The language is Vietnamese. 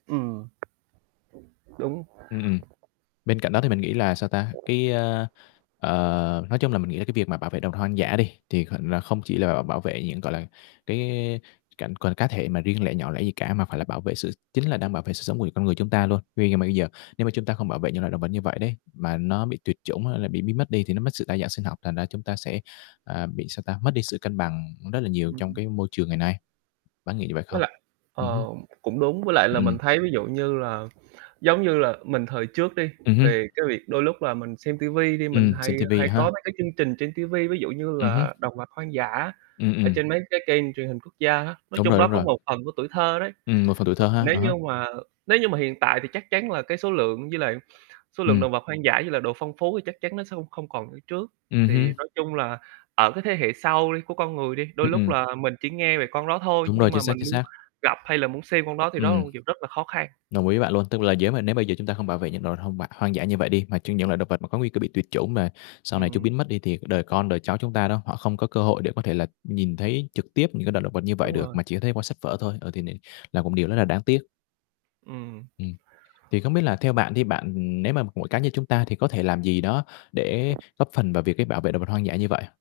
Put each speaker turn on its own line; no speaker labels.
Ừm. Đúng.
Ừm. Bên cạnh đó thì mình nghĩ là, sao ta, cái, a, ờ, nói chung là mình nghĩ là cái việc mà bảo vệ động vật hoang dã đi, thì kh là không chỉ là bảo vệ những gọi là, cái cảnh còn cá thể mà riêng lẻ nhỏ lẻ gì cả, mà phải là bảo vệ sự chính là đang bảo vệ sự sống của con người chúng ta luôn. Tuy nhưng mà bây giờ nếu mà chúng ta không bảo vệ những loại động vật như vậy đấy, mà nó bị tuyệt chủng hay là bị biến mất đi thì nó mất sự đa dạng sinh học, thành ra chúng ta sẽ, à, bị, sao ta, mất đi sự cân bằng rất là nhiều
Ừm.
trong cái môi trường ngày nay. Bạn có nghĩ như vậy
Với
không?
lại,
Ừm hưm.
ờ, cũng đúng. Với lại là
Ừm.
mình thấy ví dụ như là giống như là mình thời trước đi,
Ừm hưm.
về cái việc đôi lúc là mình xem ti vi đi mình
Ừm, xem
hay
ti vi
hay có
ha.
mấy cái chương trình trên ti vi, ví dụ như
Ừm hưm.
là động vật hoang dã
Ừm,
ở
ừm.
trên mấy cái kênh truyền hình quốc gia á. Nói
Đúng
chung
rồi,
đó
đúng
có
rồi.
một phần của tuổi thơ đấy.
Ừm, một phần tuổi thơ ha.
Nếu
À
như
há.
mà nếu như mà hiện tại thì chắc chắn là cái số lượng với lại số lượng
Ừm.
đồng vật hoang dã với lại độ phong phú thì chắc chắn nó sẽ không không còn như trước.
Ừm hưm.
Thì nói chung là ở cái thế hệ sau đi, của con người đi, đôi
Ừm,
lúc
ừm.
là mình chỉ nghe về con đó thôi
Đúng
nhưng
rồi. Chính
mà
xác,
mình
chính
muốn
xác.
gặp hay là muốn xem con đó thì đó là
Ừm.
một chuyện rất là khó khăn.
Đồng ý với bạn luôn. Tức là nếu mà nếu bây giờ chúng ta hông bảo vệ những động vật hông hoang dã như vậy đi, mà chỉ những loại động vật có nguy cơ bị tuyệt chủng mà sau này chúng
Ừm.
biến mất đi thì đời con, đời cháu chúng ta đó, họ không có cơ hội để có thể là nhìn thấy trực tiếp những cái loại động vật như vậy
Đúng
được,
rồi.
mà chỉ có thấy qua sách vở thôi. Ờ, thì n là một điều rất là đáng tiếc.
Ừm.
Ừm. Thì không biết là theo bạn đi, bạn nếu mà mỗi cá nhân chúng ta thì có thể làm gì đó để góp phần vào việc để bảo vệ động vật hoang dã như vậy?